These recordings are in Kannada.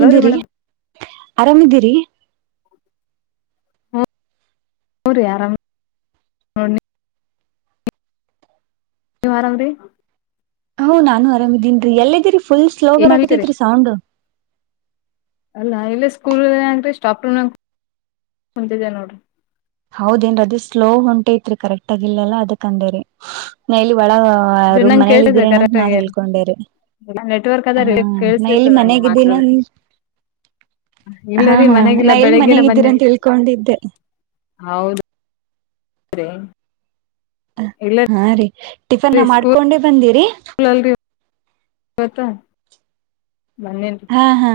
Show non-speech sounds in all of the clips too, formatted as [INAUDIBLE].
ಹಲೋ ರೀ ಆರಾಮ್ದೀರಿ ಮೇಡಮ್ ಆರಾಮ್ದೀರಿ ಹ ರು ಆರಾಮ ತವಾರಾಮ ರೀ ಹ್ ನಾನು ಆರಾಮಿದೀನ್ೀ ಎಲ್ಲಿದ್ದಿರಿ ಫುಲ್ ಸ್ಲೋ ಏನ್ ಮಾಡ್ತೀರಿ ಬರಕತೇತ್ರಿ ಸೌಂಡ್ ಇಲ್ಲ ಇಲ್ಲ ಸ್ಕೂಲ್ಂಗಿ ಸ್ಟಾಪೂ ಕುಂತಿದ್ದ ನೋಡ್ರಿ ಹೌದೇಏನ್ ಅದ ಸ್ಲೋ ಹೊಂಟೆೈಐತ್ರಿ ಕರೆಕ್ಟ್ ಆಗಿಲ್ಲಲ್ಲ ಅದಕ್ ಅಂದೇರಿ ಅದ್ ಬಾಳರು್ ನಂಗ್ ಮನೇಲಿ ಕೇಳ್ಸಿದ್ದೆ ಇದ್ರೇನಂತ ಕರೆಕ್ಟ್ ನಾ ಆಗಿ ಹೇಳ್ಕೊಂಡೇ್ರ ನೆಟ್ವರ್ಕ್ ಅದ ರೀ ಹಾ ನ ಕೇಳಿಸ್ಲಿತ್ತು ಇಲ್ಲಿ ಮನಾಗಿದ್ದೀನ ಇಲ್ಲರಿೀ ಮನೆಗಿಲ್ಲ ನಾ ಎಲ್ಲಿ ಬೆಳಿಗ್ಗಗೆನ ಮನೆಗಿದ್ದೀರ ಬನ್ನಿ ಅಂತ ತಿಳ್ಕೊಂಡಿದ್ದೆ ಹೌದು ಹಾ ರೀ ಟಿಫನ್ ರೀ ಮಾಡ್ಕೊಂಡೇ ಬಂದಿರಿ ಪತ್ತ ಹಾ ಹಾ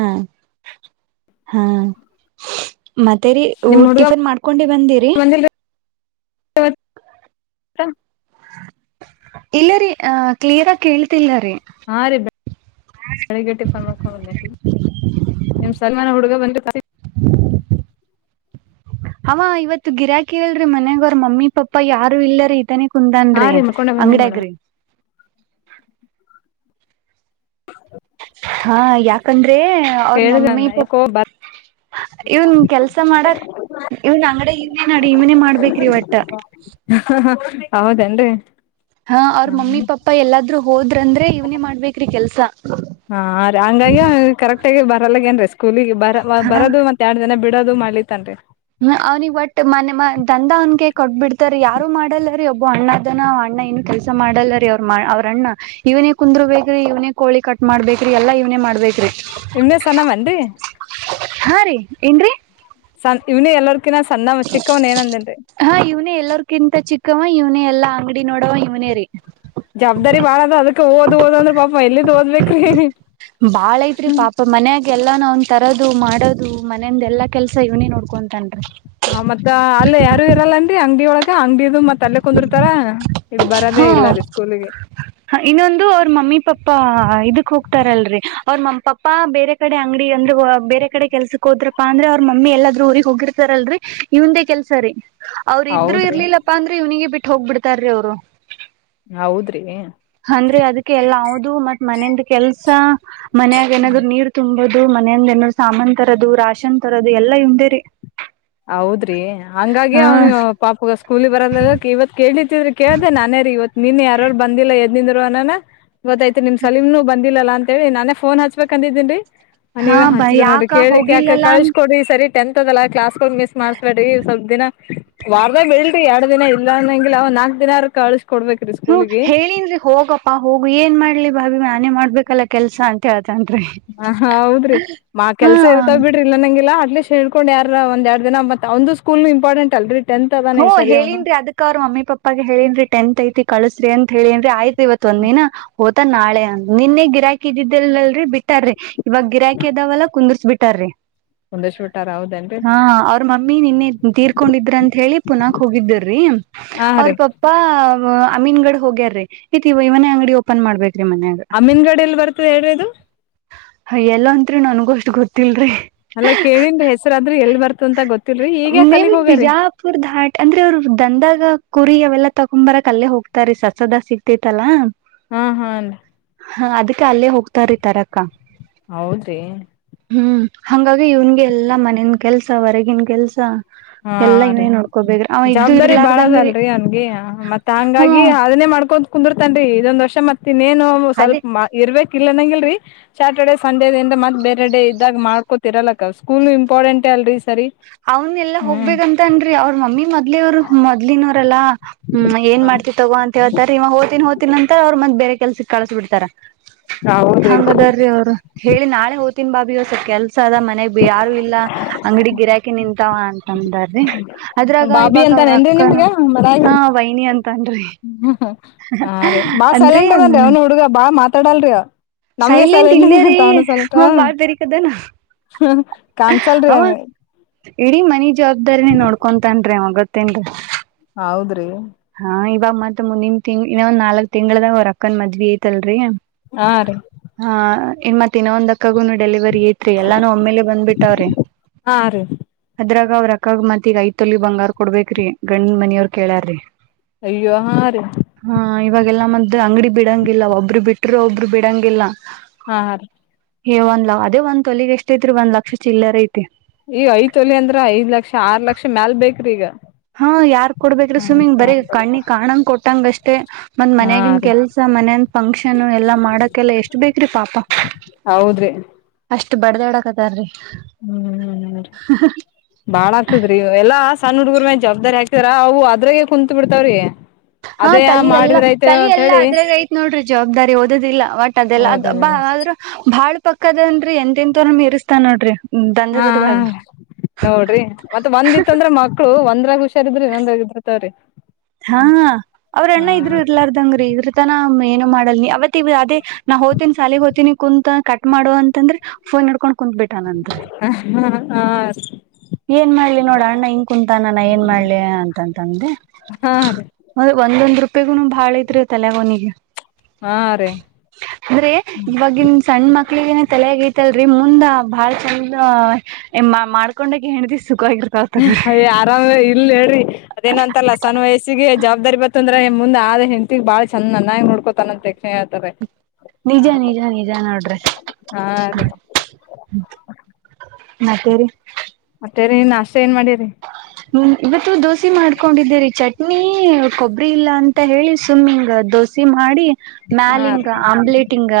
ಹಾ ಮತ್ತೇರಿ ಟಿಫನ್ ಮಾಡ್ಕೊಂಡಿ ಬಂದಿರಿ ಸ ಇಲ್ಲರಿ ಅ ಕ್ಲಿಯರ್ ಆಗ ಕೇಳ್ತಿಲ್ಲರಿೀ ಹಾ ರೀ ಬೆ ಬೆಳಿಗ್ಗೆ ಟಿಫನ್ ನೋಡ್ಕೊಂಡನ್ನ [UNINTELLIGIBLE] ನಿಮ್ ಸಲ್ಮಾನ ಹುಡ್ಗ ಬಂದ್ರ ಹ ಅವ ಇವತ್ತು ಗಿರಾಕಿ ಹೇಳಲ್ರಿ ಮನ್ಗ ಅವ್ರ ಮಮ್ಮಿ ಪಾಪ ಯಾರು ಇಲ್ರ ಇದನ ಹಾ ಕುಂದನ್ರಿ ರೀ ಮಾಡ್ಕೊಂಡೆ ಬಂದೇನ್ ಮೇಡಮ್ ಅಂಗಡಿಯಗ್ರಿ ಹಾ ಯಾಕಂದ್ರೆ ಅವ್ರ ಕೇಳ್ದೆ ಮಮ್ಮಿ ಅದ್ನ ಪಪ್ಪ ಯಾಕೋ ಬ ಇವನ್ ಕೆಲ್ಸ ಮಾಡಕ್ ಇವನ್ ಅಂಗಡ ಇವ್ನೇ ನಡಿ ಇವನೇ ಮಾಡ್ಬೇಕ್ರಿ ಒಟ್ಟ ಹೌದೇನ್ರಿ ಹಾ ಅವ್ರ ಹ್ಮ್ ಮಮ್ಮಿ ಪಾಪಾ ಎಲ್ಲಾದರುೂ ಹೋದ್ರಂದ್ರೆ ಇವ್ನೇ ಮಾಡ್ಬೇಕೇರಿ ಕೆಲ್ಸ ಹಾ ಹಂಗಾಗಿ ಕರೆಕ್ಟ ಆಗಿ ಬರಲ್ಲೇನ್ ಸ್ಕೂಲ ಬರ ಬರೋದು ಮತ್ತತ್ ಎರಡ್ ಜನ ಬಿಡೋದು ಮಾಡಲಿ ತನ್ರಿ ಹ್ಮ ಅವ್ನಿ ಬಟ್ ಮನೆ ಮ ದಂದ ಅವನ್ಗೆ ಕೊಟ್ಬಿಡ್ತಾರ ಯಾರು ಮಾಡಲ್ಲರಿ ಒಬ್ಬ ಅಣ್ಣದನಣ ಣ್ಣ ಇಏನ್ ಕೆಲಸ ಮಾಡಲ್ಲರಿ ಅವ್ರ ಅವ್ರ ಅಣ್ಣ ಇವ್ನೇ ಕುಂದ್ರು ಬೇಕ್ರಿ ಇವನೇ ಕೋಳಿ ಕಟ್ ಮಾಡ್ಬೇಕ್ರಿ ಎಲ್ಲಾ ಇವ ಮಾಡ್ಬೇಕ್ರೀ ನಿಮ್ದೆ ಸನ ಮಂದಿ ಹಾ ರೀ ಏನ್ರಿ ಸ ಇವ್ನ ಎಲ್ಲಾರ್ ಹಾ ಇವ್ನೇ ಎಲ್ಲರ್ಕಿಂತ ಚಿಕ್ಕವ ಇವ್ನೇ ಎಲ್ಲಾ ಅಂಗಡಿ ನೋಡವ ಇವ್ನೇ ರೀ ಜವಾಬ್ದಾರಿ ಬಾಳ ಅದ ಅದಕ್ ಓದ್ ಓದ್ ಅಂದ್ರ ಪಾಪ ಎಲ್ಲಿದ್ ಓದ್ಬೇಕ್ರಿ ಪಾಳೈಐತ್ರಿ ಪಾಪ ಮನೆ ಎಲ್ಲ ನಾವನ್ ತರೋದು ಮಾಡೋದು ಮನೆಯಂದ ಎಲ್ಲಾ ಕೆಲ್ಸ ಇವನಿ ನೋಡ್ಕೊಂತನ್ ಹ ಮತ್ತತ್ ಅಲ್ಲ ಯಾರು ಇರಲ್ಲನ್ರಿ ಅಂಗಡಿಯ ಒಳಗ ಅಂಗಡಿದು ಮತ್ತ ತಲೆ ಕುಂದಿರ್ತಾರ ಇದು ಬರದೇ ಹಾ ಇಲ್ಲ ರೀ ಸ್ಕೂಲ್ಗೆ ಇನ್ನೊಂದು ಅವ್ರ ಮಮ್ಮಿ ಪಾಪಾ ಇದಕ್ ಹೋಗ್ತಾರಲ್ರಿ ಅವ್ರ ಮಮ್ಮ ಪಪ್ಪಾ ಬೇರೆ ಕಡೆ ಅಂಗಡಿ ಅಂದ್ರೆ ಬೇರೆ ಕಡೆ ಕೆಲ್ಸಕ್ ಹೋದ್ರಪ್ಪ ಅಂದ್ರ ಅವ್ರ ಮಮ್ಮಿ ಎಲ್ಲಾದ್ರೂ ಊರಿಗೆಗ್ ಹೋಗಿರ್ತಾರೆ ಲ್ರರಿ ಇವನೇ ಕೆಲ್ಸ ರೀ ಅವ್ರ ಇದ್ರು ಹೌದ್ರಿ ಇರ್ಲಿಲ್ಲಪ್ಪಾ ಅಂದ್ರೆ ಇವನಿಗೆ ಬಿಟ್ಟು ಹೋಗ್ಬಿಡ್ತಾರ್ರೀ ಅವ್ರು ಹೌದ್ರಿ ಅಂದ್ರೆ ಅದಕ್ಕೆ ಎಲ್ಲ ಹದು ಮತ್ತ್ ಮನೆಯಿಂದ ಕೆಲ್ಸ ಮನೆಯಾಗ ಏನಾದ್ ನೀರ್ ತುಂಬೋದು ಮನೆಯಂದ ಏನಾದ್ರು ಸಾಮಾನ್ ತರೋದು ರಾನ್ ತರೋದು ಎಲ್ಲಾ ಇಮ್ದೇ ರರಿ ಹೌದ್ರಿ ಹಂಗಾಗಿ ಅವ್ನಿಗೆ ಪಾಪ ಸ್ಕೂಲ್ ಬರಲ್ಲಲ್ಲಕ ಇವತ್ ಕೇಳಿತಿದ್ರ ಕೇಳ್ದೆ ನಾನಾರ ಇವತ್ ನೀನ್ ಯಾರರು ಬಂದಿಲ್ಲ ಎದನಿಂದ್ರು ಅನನ ಗೊತ್ತಾಯ್ತ್ ನಿಮ್ ಸಲಮನು ಬಂದಿಲ್ಲಲ್ಲ ಅಂತ ಹೇಳಿ ನಾನೇ ಫೋನ್ ಹಚ್ಬೇಕ ಅಂದಿದ್ದೀನ್ರಿ ಹಾ ನೀವೇ ಬ ಹಚ್ಚಿದ ನೋಡಿ ಯಾಕ ಕೇಳಿ ಯಾಕ ಹೋಗಿಲ್ಲಲ್ಲ ಅಂತ ಕಳ್ಸಕೊಡಿ ಸರಿ ಟೆಂತ್ ಅದಲ್ಲಾ ಕ್ಲಾಸ್ ಮಿಸ್ ಮಾಡ್ಸ್ಬೇಡ್ರಿ ಸ್ವಲ್ಪ ದಿನ ವಾರದಾಗ ಬಿಲ್ ಎರಡ್ ದಿನ ಇಲ್ಲ ಅಂದಂಗಿಲ್ಲ ಅವ್ ನಾಲ್ಕಕ್ ದಿನ ಕಳು ಹ್ಮ ಹೇಳನ್ರಿ ಹೋಗಪ್ಪಾ ಹೋಗು ಏನ್ ಮಾಡ್ಲಿ ಬಾವಬಿ ನಾನೇ ಮಾಡ್ಬೇಕಲ್ಲ ಕೆಲ್ಸಾ ಅಂತ ಹೇ ಹ ಹ ಹೌದ್ರಿ ಮಾ ಹಾ ಕೆಲ್ಸ ಇರ್ತಾವ್ ಬಿಡ್ರಿ ಇಲ್ಲ ನಂಂಗಗೆಲ್ಲಾ ಅಟ್ಲೀಸ್ ಹೇಳ್ಕೊಂಡ್ ಯಾರ ಒಂದ ಎರಡು ದಿನ ಮತ್ತ ಒಂದು ಸ್ಕೂಲ್ ಇಂಪಾರ್ಟೆಂಟ್ ಅಲ್ರರಿ ಹ್ಮ ಹೇಳನ್ರಿ ಅದಕ್ ಅವ್ರ ಮಮ್ಮಿ ಪಪ್ಪಾಗ ಹೇಳಿನ್ ರಿ ಟೆಂತ್ ಐತಿ ಕಳಸ್ರಿ ಅಂತ ಹೇಳಿನ್ರಿ ಆಯ್ತ ಇವತ್ ಒಂದ ದಿನ ಹಓತಾ ನಾಳೆ ಅ ನಿನ್ನೆ ಗಿರಾಕಿ ಇದಿದ್ದಿಲ್ಲ್ರರಿ ಬಿಟ್ಟಾರಿ ಇವಾಗ ಗಿರಾಕಿ ಅ ಇದಾವಲ್ಲಾ ಕುುದರ್ಸ್ಬ ಬಿಟಾರ್ರೀ ಒಂದಷ್ಟು ಊಟಾರ ಹೌದೇನ್ರಿ ಮ್ಮಿ ನಿನ್ನೆ ತೀರ್ಕೊಂಡಿದ್ರ ಅಂತ ಹೇಳಿ ಪುನಕ್ ಹೋಗಿದ್ದರ್ರಿ ಹಾ ಅವ್ರ ರೀ ಪಾಪಾ ಅಮೀನ್ ಗಡ್ ಹೋಗ್ಯಾರೀ ಇತಿ ಇವ ಇವನ ಅಂಗಡಿ ಓಪನ್ ಮಾಡ್ಬೇಕು ಅಮೀನ್ಗಡಲ್ಲಿ ಬರ್ತದೆ ಎ್ರದು ಹಯ ಎಲ್ಲ ಅಂತ್ರಿ ನನ್ಗೂ ಅಷ್ಟ ಗೊತ್ತಿಲ್ರಿ ಅಲ್ಲಾ ಕೇಳಿದ್ರ ಹೆಸರಾದ್ರರು ಎಲ್ ಬರ್ತ ಅಂತ ಗೊತ್ತ ಮೇ ಬಿ ಬಿಜಾಪುರ್ ಧಾಟ್ ಅಂದ್ರೆ ಅವರು ದಂದಾಗ ಕುರಿಯ ಅವೆಲ್ಲಾ ತಗೊ್ಂಬರ ಕಲ್ಲೇ ಹೋಗ್ತಾರಿ ಸಸದ ಸಿಗ್ತತಲ್ಲಾ ಹಾ ಹಾ ಅನ್ ಹಾ ಅದಕ್ಕೆ ಅಲ್ಲೇ ಹೋಗ್ತಾರ ತಾರಕ್ಕ ಹೌದ ರಿ ಹಂಗಾಗಿ ಇವನ್ಗೆ ಎಲ್ಲಾ ಮನನ್ ಕೆಲ್ಸ ಹೊರಗನ್ ಕೆಲ್ಸ ಹಾ ಎಲ್ಲಾ ರೀ ಇವೇ ನೋಡ್ಕೋಬೇಕು ಜವಾಬ್ದಾರಿ ಬಾಳ ಅದಲ್ರರಿ ಅವನ್ಗೆ ಮತ್ತತ್ ಹಂಗಾಗಿ ಹ್ಮ್ ಅದನ್ನೇ ಮಾಡ್ಕೊ ಕುಂದರ್ತನ್ೀ ಇದೊಂದಷ್ಟ ಷ ಮತ್ತ ಇನ್ನೇನು ಅದೇ ಸ್ವಲ್ಪ ಇರ್ಬೇಕ ಇಲ್ಲ ನಂಗಗೆಲ್ರರಿ ಸ್ಯಾಟರ್ಡೆೇ ಸಂಡೇದಿಂದ ಮತ್ತ ಬೇರೆಡೆ ಇದ್ದಾಗ್ ಮಾಡ್ಕೋತಿರಲ್ಲಕ ಸ್ಕೂಲ್ ಇಂಪಾರ್ಟೆಂಟ್ ಅಲ್ರರಿ ಸರಿ ಅವನ್ ಎಲ್ಲಾ ಹ್ಮ್ ಹೋಗ್ಬೇಕಂತ ರಿ ಅವ್ರ ಮಮ್ಮಿ ಮೊದ್ಲ ಅವರು ಮೊದ್ಲಿನವರೆಲ್ಲಾ ಹ್ಮ ಏನ್ ಮಾಡ್ತಿತ್ತ ೋಗ ಅಂತ ಹೇತಾರೆ ಇವ ಹೋತಿನಿ ಹೋತಿನ ನಂತರ್ ಅವರು ಮತ್ತೆ ಬೇ ಕೆಲ್ಸ ಕಳಸ ಬಿಡ್ತಾರ ಹೌದ್ರಿ ಹಂಗದರೀ ಅವ್ರು ಹೇಳಿ ನಾಳೆ ಹೋ್ತೀನ್ ಬಾಬಿಸ ಕೆಲ್ಸ ಸದ ಮನೆಗ್ ಯಾರು ಇಲ್ಲ ಅಂಗಡಿ ಗಿರಾಕಿ ನಿಂತಾವ ಅಂತ ಚಂದಾರಿ ಅದ್ರಾಗ ಬಾಬಿ ಇವಾಗ ಅವ್ರ ಅಂತಾನೇನ್ರಿ ಅಕ್ಕನ ನಿಮ್ಗ ಹಾ ವೈನಿ ಅಂತನ್ರಿ ಹ್ಮ್ ಹ್ಮ ಹಾ ರೀ ಬಾಳ್ ಅಂದ್ರೆ ಸೈಲೆಂಟ್ ಅದೇನ್ರಿ ಅವ್ನ ಹುಡುಗ ಬಾಳ ಮಾತಾಡಲ್ರಿ ನಮಗೆೇ ಸರ್ ಸೈಲೆಂಟ್ ನಿ್ಣ ಇಲ್ಲೇರಿ ತಾನು ಸಲ್ಟಾ ಅವ ಬಾಳ್ ಬೆರಿಕದನ ಹ್ಮ ಕಾಣಸಲ್ರಿಿ ಅವ ಹೆಂಗ ಇಡೀ ಮನಿ ಜವಾಬ್ದಾರಿನೇ ನೋಡ್ಕೊಂತನ್ರಿ ಗೊತ್ತ್ತೇನ್ರ ಹೌದ್ರಿ ಮತ್ ಮುಂದಿನ ತಿಂಗ್ ಇನ್ನೊ ಒ್ ನಾಲ್ಕ್ ತಿಂಗಂಗಳದಾಗ್ರ್ ಅಕ್ಕನ್ ಮದ್ವಿ ಐತಲ್ರರಿ ಹಾ ರೀ ಹಾ ಇನ್ ಮತ್ತ ಇನ್ನ ಒಂದಕ್ಕಗುನು ಡೆಲಿವರಿ ಐತ್ರಿ ಎಲ್ಲಾನು ಒಮ್ಮೇಲೆ ಬಂದ್ಬಿಟ್ಟಾವ್ರಿ ಹಾ ರೀ ಅದ್ರ ಅವ್ರ ಅಕ್ಕಾಗ ಮತ್ ಈಗ ಐದ ತಲಿ ಬಂಗಾರ ಕೊಡ್ಬೇಕ್ರೀ ಗಂಡ್ನ್ನ ಮನಿಯವ್ರು ಕೇಳ್ಯಾರ್ರಿ ಅಯ್ಯೋ ಹಾ ರಿ ಇವಾಗೆಲ್ಲ ಮದ್ದ್ ಅಂಗಡಿ ಬಿಡಂಗಿಲ್ಲ ಒಬ್ರು ಬಿಟ್ಟರು ಒಬ್ರು ಬಿಡಂಗಿಲ್ಲ ಹಾ ಹ ರೀ ಏ್ ಒಂದ್ ಅದ ಒಂದ್ ತಲಗ್ ಎಷ್ಟ ಐತ್ರಿ ಒಂದ್ ಲಕ್ಷ ಚಿಲ್ಲರ ಐ ಈಗ ಐದು ಅಂದ್ರ ಐದ್ ಲಕ್ಷ ಆರ್ ಲಕ್ಷ ಮ್ಯಾಲ ಬೇಕ್ರಿ ಈಗ ಹಾ ಯಾರ್ ಕೊಡ್ಬೇಕ್ರಿ ಸ್ವಿಮ್ಮಿಂಗ್ ಬರೀ ಕಣ್ಣಿ ಕಾಣಂಗ ಕೊಟ್ಟಂಗ ಅಷ್ಟೇ ಮಂದ್ ಹಾ ಮನ್ಗನ್ ರೀ ಕೆಲ್ಸ ಮನಂದ ಫಂಕ್ಷನ್ ಎಲ್ಲ ಮಾಡಕೆಲ್ಲ ಎಷ್ಟು ಬೇಕ್ರಿ ಪಾಪ ಹೌದ್ರಿ ಇಷ್ಟ ಬಡ್ದ್ಯಾಡಕತಾರ ರೀ ಹ್ಮ್ ಬಾಳ ಆಗ್ತದ್ರಿ ಎಲ್ಲಾ ಸಣ್ಣಡ್ಗ ಜವಾಬ್ದಾರಿ ಹಾಕ್ತಾರ ಅವು ಅದ್ರಾಗೆ ಕುಂತತ್ ಬಿಡ್ತಾವ್ರೀ ಹಾ ತಲಿ ಎಲ್ಲಾ ತಲಿ ಎಲ್ಲಾ ಅದ್ರಾಗ ಐತ್ ನೋಡ್ರಿ ಜವಾಬ್ದಾರಿ ಓದದಿಲ್ಲ ಒಟ್ ಅದೆಲ್ಲ ಅದಬ್ಬ ಓದದಲ್ಲ ಆದ್ರ್ ಬಾಳ್ ಪಕ್ಕದನ್ರಿ ಎಂ ಎನ್ ತೋರ ಮೀರಿಸಸ್ತಾ ನೋಡ್ರಿ ಹಾ ದಂಧದರ್ದಾಗ ನೋಡ್ರಿ ಮತ್ತೆ ಒಂದಿತ್ತಂದ್ರ ಮಕ್ಳು ಒಂದ್ರಾಗ ಹುಷ ಸ ಇದ್ರಿ ನಂದಾಗ ಇದ್ರ ತಾವ್ರರಿ ಹಾ ಅವ್ರಣ್ಣ ಇದ್ರು ಇರ್ಲಾರ್ದಂಗ್ರೀ ಇದ್ರ ತನ ಏನು ಮಾಡಲ್ ನೀ ಯಾವತ್ ಇ ಅದೇ ನಾ ಹೋ್ತಿನಿ ಸಾಲಗ್ ಹೋತೀನಿ ಕುಂತತ್ ಕಟ್ ಮಾಡೋುವ ಅಂತಂದ್ರೆ ಫೋನ್ ನಡ್ಕೊಂಡ ಹ ಏನ್ ಮಾಡ್ಲಿ ನೋಡ ಅಣ್ಣ ಹನ್ ಕುಂತಾನಾನ ಏನ್ ಮಾಡ್ಲಿ ಅಂತಂತಂದೆ ಹಾ ರೀ ಒೊಂದು ರೂಪಾಯಿ ಗು ಬಾಳ ಇದ್ರೆ ತಲೆಯಗನಿಗೆ ಹಾ ರೀ ಅಂದ್ರೆ ಇವಾಗಿನ್ ಸಣ್ಣ ಮಕ್ಳಿಗಏನ ತಲೆ ಆಗೈತಿ ಲ್ರರಿ ಮುಂದ ಬಾಳ ಚಂದ ಮಾಡ್ಕೊಂಡಾಗ ಹೆಣದಿಸ ಅಯ ಆರಾಮ ಇಲ್ ಹೇಳಿ ಅದೇನ ಅಂತಲ್ಲ ಸಣ್ಣ ವಯಸ್ಸಿಗೆ ಜವಾಬ್ದಾರಿ ಬತ್ತ ಂದ್ರ ಮುಂದ ಆದ ಹೆಂತಿಗ್ ಬಾಳ ಚಂದ ಚ ನನ್ನಾಗಿ ನೋಕೋತಾನಂತೆ ನಿಜ ನಿಜ ನಿಜ ನೋಡ್ರಿ ಹಾ ರೀ ಮತ್ತೇರಿ ತರಿ ನಾ ಹ್ಮ ಇವತ್ತು ದೋಸೆ ಮಾಡ್ಕೊಂಡಿದ್ದೀರಿ ಚಟ್ ನೀ ಕೊಬ್ಬರಿ ಇಲ್ಲ ಅಂತ ಹೇಳಿ ಸುಮ್ಮಿಂಗ ದೋಸೆ ಮಾಡಿ ಮ್ಯಾಲ ಹಾ ಹಂಗ ಆಮ್ಲೆಟ್ಗ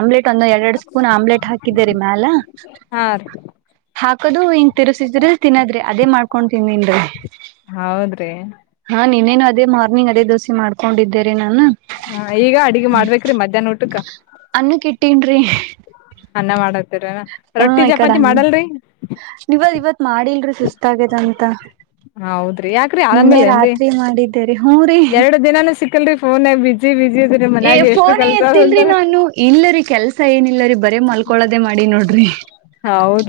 ಆಮ್ಲೆಟ್ ಒಂದ ಎರಡ್ರಡ್ ಸ್ಪೂನ್ ಆಮ್ಲೆಟ್ ಹಾಕಿದರಿ ಮ್ಯಾಲ ಹಾ ರ ಹಾಕದು ತಿಸಿದ್ರ ತಿನ್ನದ್ರಿ ಅದೇ ಮಾಡ್ಕೊಂಡತನ್ನ್ೀ ಹೌದ್ರಿ ಹಾ ನೀನ್ನ್ ಅದೇ ಮಾರ್ನಿಂಗ್ ಅದೇ ದೋಸೆ ಮಾಡ್ಕೊಂಡಿದ್ದೇರಿ ನಾನು ಹಾ ಈಗ ಅಡ್ಗ ಮಾಡ್ಬೇಕ್ರಿ ಮಧ್ಯಾಹ್ನ ಊಟಕ್ಕ ತಿನ್ ಅನ್ನ ಮಾಡದು ಹಾ ಈ ಕಡೆ ಹಂಗೆ ನೀವದ್ ಇವತ್ ಮಾಡಿಲ್ರಿ ಸುಸ್ತ ಆಗ್ಯದ ಅಂತ ಹೌದ್ರಿ ಯಾಕ್ರಿ ಆರಾಮೇಲೆ ನ್ರಿ ಮಾಡಿದ್ದೇರಿ ಹೂ ರೀ ಎರಡು ದಿನಾನೂ ಸಿಕ್ಕಲ್ರಿ ಫೋನ್ ಬ ಏ ಫೋನ ಎತ್ತಿಲ್ರಿ ನಾನು ಇಲ್ಲರಿ ಕೆಲ್ಸ ಏನಿಲ್ಲರಿ ಬರೇ ಮಲ್ಕೊಳದೇ ಮಾಡಿ ನೋಡ್ರಿ ಹೌದು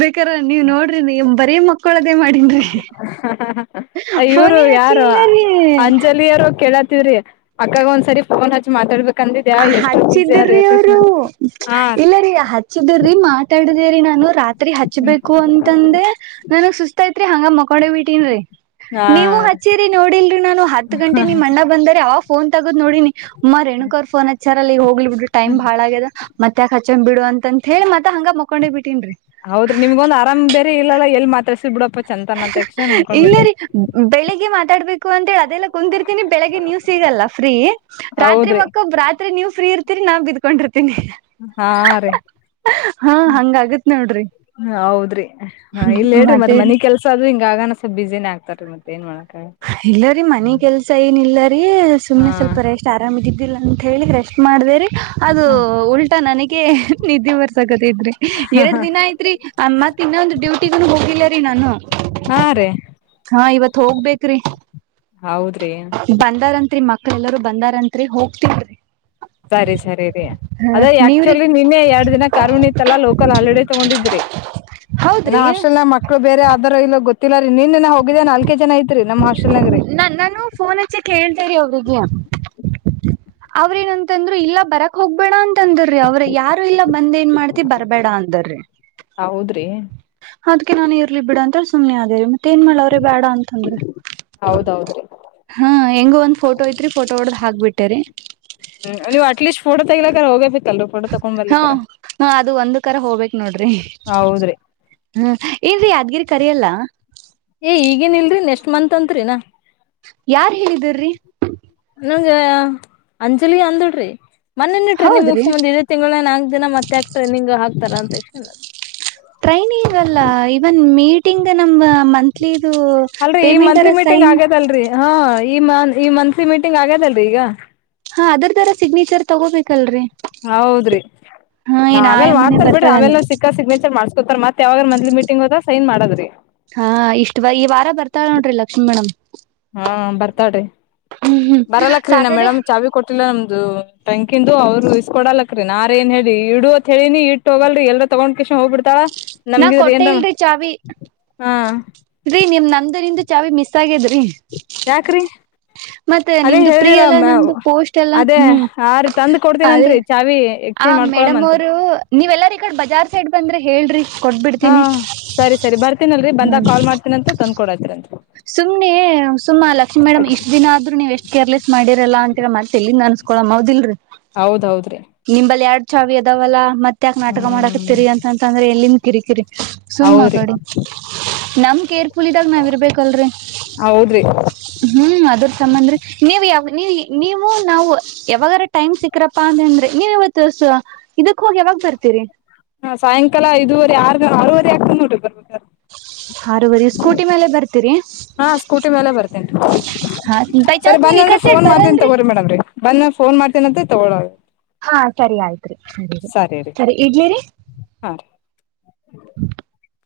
ಬೇಕಾರ ನೀವ್ ನೋಡ್ರಿ ನೀ ಕೊಳದೇ ಮಾಡನ್ ಇವ್ರು ಯಾರು ಅಂಜಲಿಯರು ಕೇಳತ್ ವ್ರೀ ಅಕ್ಕಗ ಒಂದ್ ಸರಿಫೋನ್ ಹಚ್ಚಿ ಮಾತಾಡ್ಬೇಕು ಹಚ್ಚಿದ್ರ್ರಿ ಅವರು ಹಾ ರೀ ಇಲ್ಲರೀ ಹಚ್ಚಿದ್ರ್ರಿ ಮಾತಾಡುದೇರರಿ ನಾನು ರಾತ್ರಿ ಹ್ಮ್ ಹಚ್ಬೇಕು ಅಂತಂದೆ ನನಗ್ ಸುಸ್ತಾ ತ್ರಿ ಹಂಗ ಮಕೋಡೆ ಬಿಟ್ಟನ್ರಿ ಹಾ ನೀವು ರೀ ಹಚ್ಚೇರಿ ನೋಡಿಲ್ರಿ ನಾನು ಹತ್ ಗಂಟೆ ನಿಮ್ ಅಣ್ಣ ಬಂದರೆ ಅವ ಫೋನ್ ತಗದ್ ನೋಡಿನಿ ಮಮ್ಮ ರೇಣುಕರ್ ಫೋನ್ ಹಚ್ಚಾರಲ್ಲಲ್ಲಿ ಹೋಗ್ಲಿ ಬಿಟ್ಟ ಟಮ್ ಹ್ಮ್ ಭಾಳ ಆ್ಯದ ಮತ್ತ್ಯಾಕ್ ಹಚಂದ್ ಬಿಡು ಅಂತ ಹೇಳಿತ್ತತ್ ಹಂಗ ಮಕೊಂಡಿ ಬಿಟ್ಟೇನ್ರಿ ಹೌದ್ರ ನಿಮ್ಗೊಂದು ಆರಾಮ್ ಬೇರೆ ಇಲ್ಲ ಎಲ್ ಮಾತ್ರಸ ಬಿಡಪ್ಪ ಚಂತನ ತಕ್ಷಣ ಅನ್ಕೊಂಡ್ ಇಲ್ಲ ಬಿಟ್ಟೆ ರೀ ಬೆಳಿಗ್ಗೆ ಮಾತಾಡ್ಬೇಕು ಅಂತ ಹೇಳಿದ ಅದೆಲ್ಲ ಕುಂದಿರ್ತೀನಿ ಬೆಳಗ್ ನೀವು ಸಿಗಲ್ಲ ಫ್ರೀ ರಾತ್ರಿ ಹೌದ್ರಿ ಮಕ್ಕ ರಾತ್ರಿ ನೀವು ಫ್ರೀ ಇರ್ ಸರಿ ನಾವ್ ಇದಕೊಂಡಿರ ಹಾ ರೇ ಹಾ ಹ್ಮ ಹಂಗ ಆಗತ್ ನೋಡ್ರಿ ಹ ಹೌದ್ರಿ ಹ ಇಲ್ಲ ಹೇಳಿ ಮತ್ತ ಮತ್ತೇರಿ ಮನ ಕೆಲ್ಸ ಅದು ಹಂಗನ ಸ್ಲ್ ಬಿಸಿನೇ ಆಗ್ತಾರೆ ಮತ್ತ ಏನ್ ಮಾಡ ಇಲ್ಲರಿ ಮನಿ ಕೆಲ್ಸ ಏನ ಇಿಲ್ಲರಿ ಸುಮ್ನೆ ಹಾ ಸ್ವಲ್ಪ ರೇಷ್ಟ್ ಆರಾಮ್ದಿ ಲ್ಲ ಅಂತ ಹೇಳಿ ರೆಸ್ಟ್ ಮಾಡ್ದೇರಿ ಅದು ಉಲ್ಟಾ ನನಗೆ ನಿದ್ದೆ ಬರ್ಸಕತ ಇದ್ರಿ ಎರಡ್ ದಿನ ಆಯತ್ರಿ ಮತ್ತ ಮತ್ತ ಇನ್ನೊಂದು ಡ್ಯೂಟಿಗೂ ಹೋಗಿಲ್ಲ ರೀ ನಾನು ಹಾ ರೀ ಹಾ ಇವತ್ ಹೋಗ್ಬೇಕು ಹೌದ್ರಿ ಬಂದಾರತ್ರಿ ಮಕ್ಳ ಎಲ್ಲರೂ ಬಂದಾರಂತ್ರಿ ಹೋಗ್ತನ್ ಸರಿ ಸರಿ ರರಿ ಅದೇ ನೀವ್ರಿ ಆಕ್ಚುಲಿ ನಿಮ್ಮೇ ಎರಡ್ ದಿನ ಕಾರ್ಮಣಿತ್ತಲ್ಲಾ ಲೋಕಲ್ ಹಾಲಿಡ ತಗೊಂಡಿದ್ರಿ ಇನ್ನು ಹೌದ್ರಿ ಅಷ್ಟೆಲ್ಲ ಮಕ್ಳು ಬೇರೆ ಆದಾರೂ ಇಲ್ಲ ಗೊತ್ತ ಇಲ್ಲ ರೀ ನೀನ್ನ ಹೋಗಿದ್ದ ನಾಲ್ಕೆ ಜನ ಐತ್ರಿ ನಮ್ಮ್ಷ್ಟ ನಾ ನಾನು ಫೋನ್ ಹಚ್ಚೆ ಕೇಳ್ತೇರಿ ಅವ್ರಿಗೆ ಅವ್ರೇನಂತಂದ್ರು ಇಲ್ಲ ಬರಕ್ ಹೋಗ್ಬೇಣ ಅಂತ ಅಂದ್ರಿ ಅವ್ರ ಯಾರು ಇಲ್ಲ ಬಂದ ಏನ್ ಮಾಡ್ತಿ ಬರ್ಬೇಡ ಅಂದರಿ ಹೌದ್ರಿ ಅದ್ಕ್ಕೆ ನಾನ್ ಇರ್ಲಿ ಬಿಡ ಅಂತ ಸುಮ್ಮನೆ ಆದೇರಿ ಮತ್ತೆ ಏನ್ ಮಾಡ್ ಅವ್ರೇ ಬೇಡ ಅಂತಂದ್ರೆ ಹೌದೌದ್ರಿ ಹಾ ಹೆಂಗ ಒಂದ್ ಫೋಟೋ ಐತ್ರಿ ಫೋಟೋ ಹೊಡ್ದ್ ಹಾಕ್ಬಿಟ್ಟೇರಿ ಗಲಾಕ ಹೋಗಫಿತ್ತಲ್ ಫೋ ತಕೊಂಡ್ ಹಾ ಬರ್ಲಿಕಾರ ಹಾ ಅದು ಒಂದ್ ಕರ ಹೋಗ್ಬೇಕ ನೋಡ್ರಿ ಹ್ಮ ಏನ್ಯಾದ್ಗಿರಿ ಕರಿಯಲ್ಲ ಏ ಈಗೇನ್ ಇಲ್ರೀ ನೆಕ್ಸ್ಟ್ ಮಂತ್ ಅತ್ರಿನಾ ಯಾರ್ ಹೇಳಿದರಿ ನಂಗೆ ಅಂಜಲಿ ಅಂದಡ್ರಿ ಮೊನಟ್ರೀನಿಂಗ್ ಹೌದ್ರಿ ಮುಗಸ್ಕೊಂಬಂದ ಇದೇ ತಿಂಗಳ ನ ದಿನ ಮತ್ತೆಕಕ್ ಟ್ರೈನಿಂಗ್ ಹಾಕ್ತಾರ ಅಂತ ಟ್ರೈನೀಗಲ್ಲ ಇವನ್ ಮೀಟಿಂಗ್ ನಮ ಮಂತ್ಲಿ ಇದು ಅಲ್ರರಿ ಈ ಮಂತ್ಲಿ ಪೇಮೆಂಟ್ರ ಮೀಟಿಂಗ್ ಸೈನ್ ಆಗ್ಯದಲ್ರರಿ ಹಾ ಈ ಮ ಈ ಮಂತ್ಲಿ ಮೀಟಿಂಗ್ ಆಗ್ಯದಲ್ರಿ ಈಗ ಹಾ ಅದ್ರ ತರ ಸಿಗ್ನೇಚರ್ ತಗೋಬೇಕಲ್ರರಿ ಹೌದ್ರಿ ಹಾ ನಾ ಏನ್ ಆಮೇಲ್ ಆಯಮ್ಮನೆ ಮಾಡ್ತಾರ ಬಿಡ್ರಿ ಬರ್ತಾಳಾನ ಆಮೇಲೆ ಸಿಕ್ಕಾ ಸಿಗ್ನೇಚರ್ ಮಾಡ್ಸ್ಕೊತಾರ ಮತ್ತ ಯಾವಾಗ ಮ್ ಮೀಟಂಗ ಹೋದ ಸೈನ್ ಮಾಡದ್ರರಿ ಹಾ ಇಷ್ಟ್ ಬ ಈ ವಾರ ಬರ್ತಾಳ ನೋಡ್ರಿ ಲಕ್ಷ್ಮೀ ಮೇಡಮ್ ಹಾ ಬರ್ತಾಡಿ ಹ್ಮ್ ಹ್ಮ್ ಬರಲ್ಲಕ್ರೀನಾ ಸಾಟರ್ಡೆ ಮೇಡಮ್ ಚಾವಿ ಕೊಟ್ಟಿಲ್ಲ ನಮ್ದು ಟಂಕಿಂದು ಅವ್ರುೂ ಇಸ್ಕ ಕೊಡಲಕ್ರೀ ನಾರ ಏನ್ ಹೇಳಿ ಇಡುತ್ ಹೇಳಿನಿ ಇಟ್ಟ ಹೋಗಲ್ರಿ ಎಲ್ರ ತಗೊಂಡ ಕಷ್ ಹ್ಬ ಬಿಡ್ತಾಳ ನಾ ಕೊಟ್ಟೆ ನಮ್ಗಿದ್ರ ಇಲ್ರಿ ಚಾವಿ ಹಾ ರೀ ನಿಮ್ ನಂದರಿಂದ ಚಾವಿ ಮಿಸ್ ಆಗೇದ್ರಿ ಯಾಕ್ರಿ ಅದೇ ನಿಮ್ದು ಪ್ರೀ ಎಲ್ಲಾ ಹೇಳುದಿಲ್ಲ ನಮ್ದು ಪೋಸ್ಟ್ ಎಲ್ಲಾ ಅದೇ ಹ್ಮ್ ಆ ರೀ ತಂದ ಅದೇ ಕೊಡ್ತೀನನ್ರಿ ಚಾವಿ ಆ ಎಕ್ಸ್ಚೇಂಜ್ ಮೇಡಮ್ ಮಾಡ್ಕೊಳಮಂತ್ ಅವರು ನೀವೆಲ್ಲಾರ ಈ ಕಡೆ ಬಜಾರ್ ಸೈಡ್ ಬಂದ್ರೆ ಹೇಳ್ರಿ ಹಾ ಕೊಟ್ಬಿಡ್ತೀನಿ ಸರಿ ಸರಿ ಬರ್ತೀನಲ್ರರಿ ಹ್ಮ್ ಬಂದಾಗ ಕಾಲ್ ಮಾಡ್ತೀನಂತ ತಂದ್ಕೊಡತ್ರಿಂತ ಸುಮ್ನೆ ಸುಮ್ಮ ಲಕ್ಷ್ಮೀ ಮೇಡಮ್ ಇಷ್ಟ್ ದಿನ ಆದ್ ನೀವ್ ಎಷ್ಟ ಕೇರ್ಲೆಸ್ ಮಾಡಿರಲ್ಲ ಅಂತ ಮತ್ತ ಎಲ್ಲಿ ನ ಅನ್ಸ್ಕೊ ಅದಿಲ್ರರಿ ಹೌದೌದು ಚಾವಿ ಅದಾವಲ್ಲಾ ಮತ್ತ ಯಾಕಕ್ ನಾಟಕ ಮಾಡಕ ಹ್ಮ್ ತಿರಿ ಅಂತಂದ್ರೆ ಎಲ್ಲಿಂದ ಕಿರಿಕಿರಿ ಸುಮ್ಮ ಹೌದ್ರಿ ಕಡೆ ನಮ್ಕೇರ್ [UNINTELLIGIBLE] ದಾಗ ನಾವ್ ಇರ್ಬೇಕಲ್ರರಿ ಹೌದ್ರಿ ಹ್ಮ್ ಅದ್ರ ತಮ್ಮಂದ್ರಿ ನೀವ ಯಾವ ನೀ ನೀವು ನಾವು ಯಾವಾಗಾರ ಟೈಮ್ ಸಿಕ್ಕರಪ್ಪಾ ಅಂತಂದ್ರೆ ನೀವ ಇವತ್ತು ಸ ಇದಕ್ ಹೋಗಿ ಯಾವಾಗ ಬರ್ತೀರಿ ಹಾ ಸಾಯಂಕಾಲ ದೂವರೆ ಆರ್ ಆರವರೆ ಆಗ್ತ್ ನೋಟ್ರಿ ಬರ್ಬೇಕ ಆರುವರೆ ಸ್ಕೂಟಿ ಮೇಲೆ ಬರ್ತ ಹಾ ಸ್ಕೂಟಿ ಮೇಲೆ ಬರ್ತೇನ್ ಹಾ ಬೈ ಸರಿ ಚಾನ್ಸ್ ನೀವ್ ಬಂದ ಈ ಅಂದ್ರೆ ಕಡೆ ಸೈಡ್ ಫೋನ್ ಮಾಡ್ತೀನಿ ಬರಲ್ರಿ ತಗೋರಿ ಮೇಡಮ್ರಿ ಬಂದ ಫೋನ್ ಮಾಡ್ತನಂತೆಂತ ತಗಳಾಗ ಹಾ ಸರಿ ಆಯ್ತ್ರಿ ಸರಿ ರೀ ಸರಿ ಇಡ್ಲಿರಿ [INAUDIBLE] ಹ [UNINTELLIGIBLE]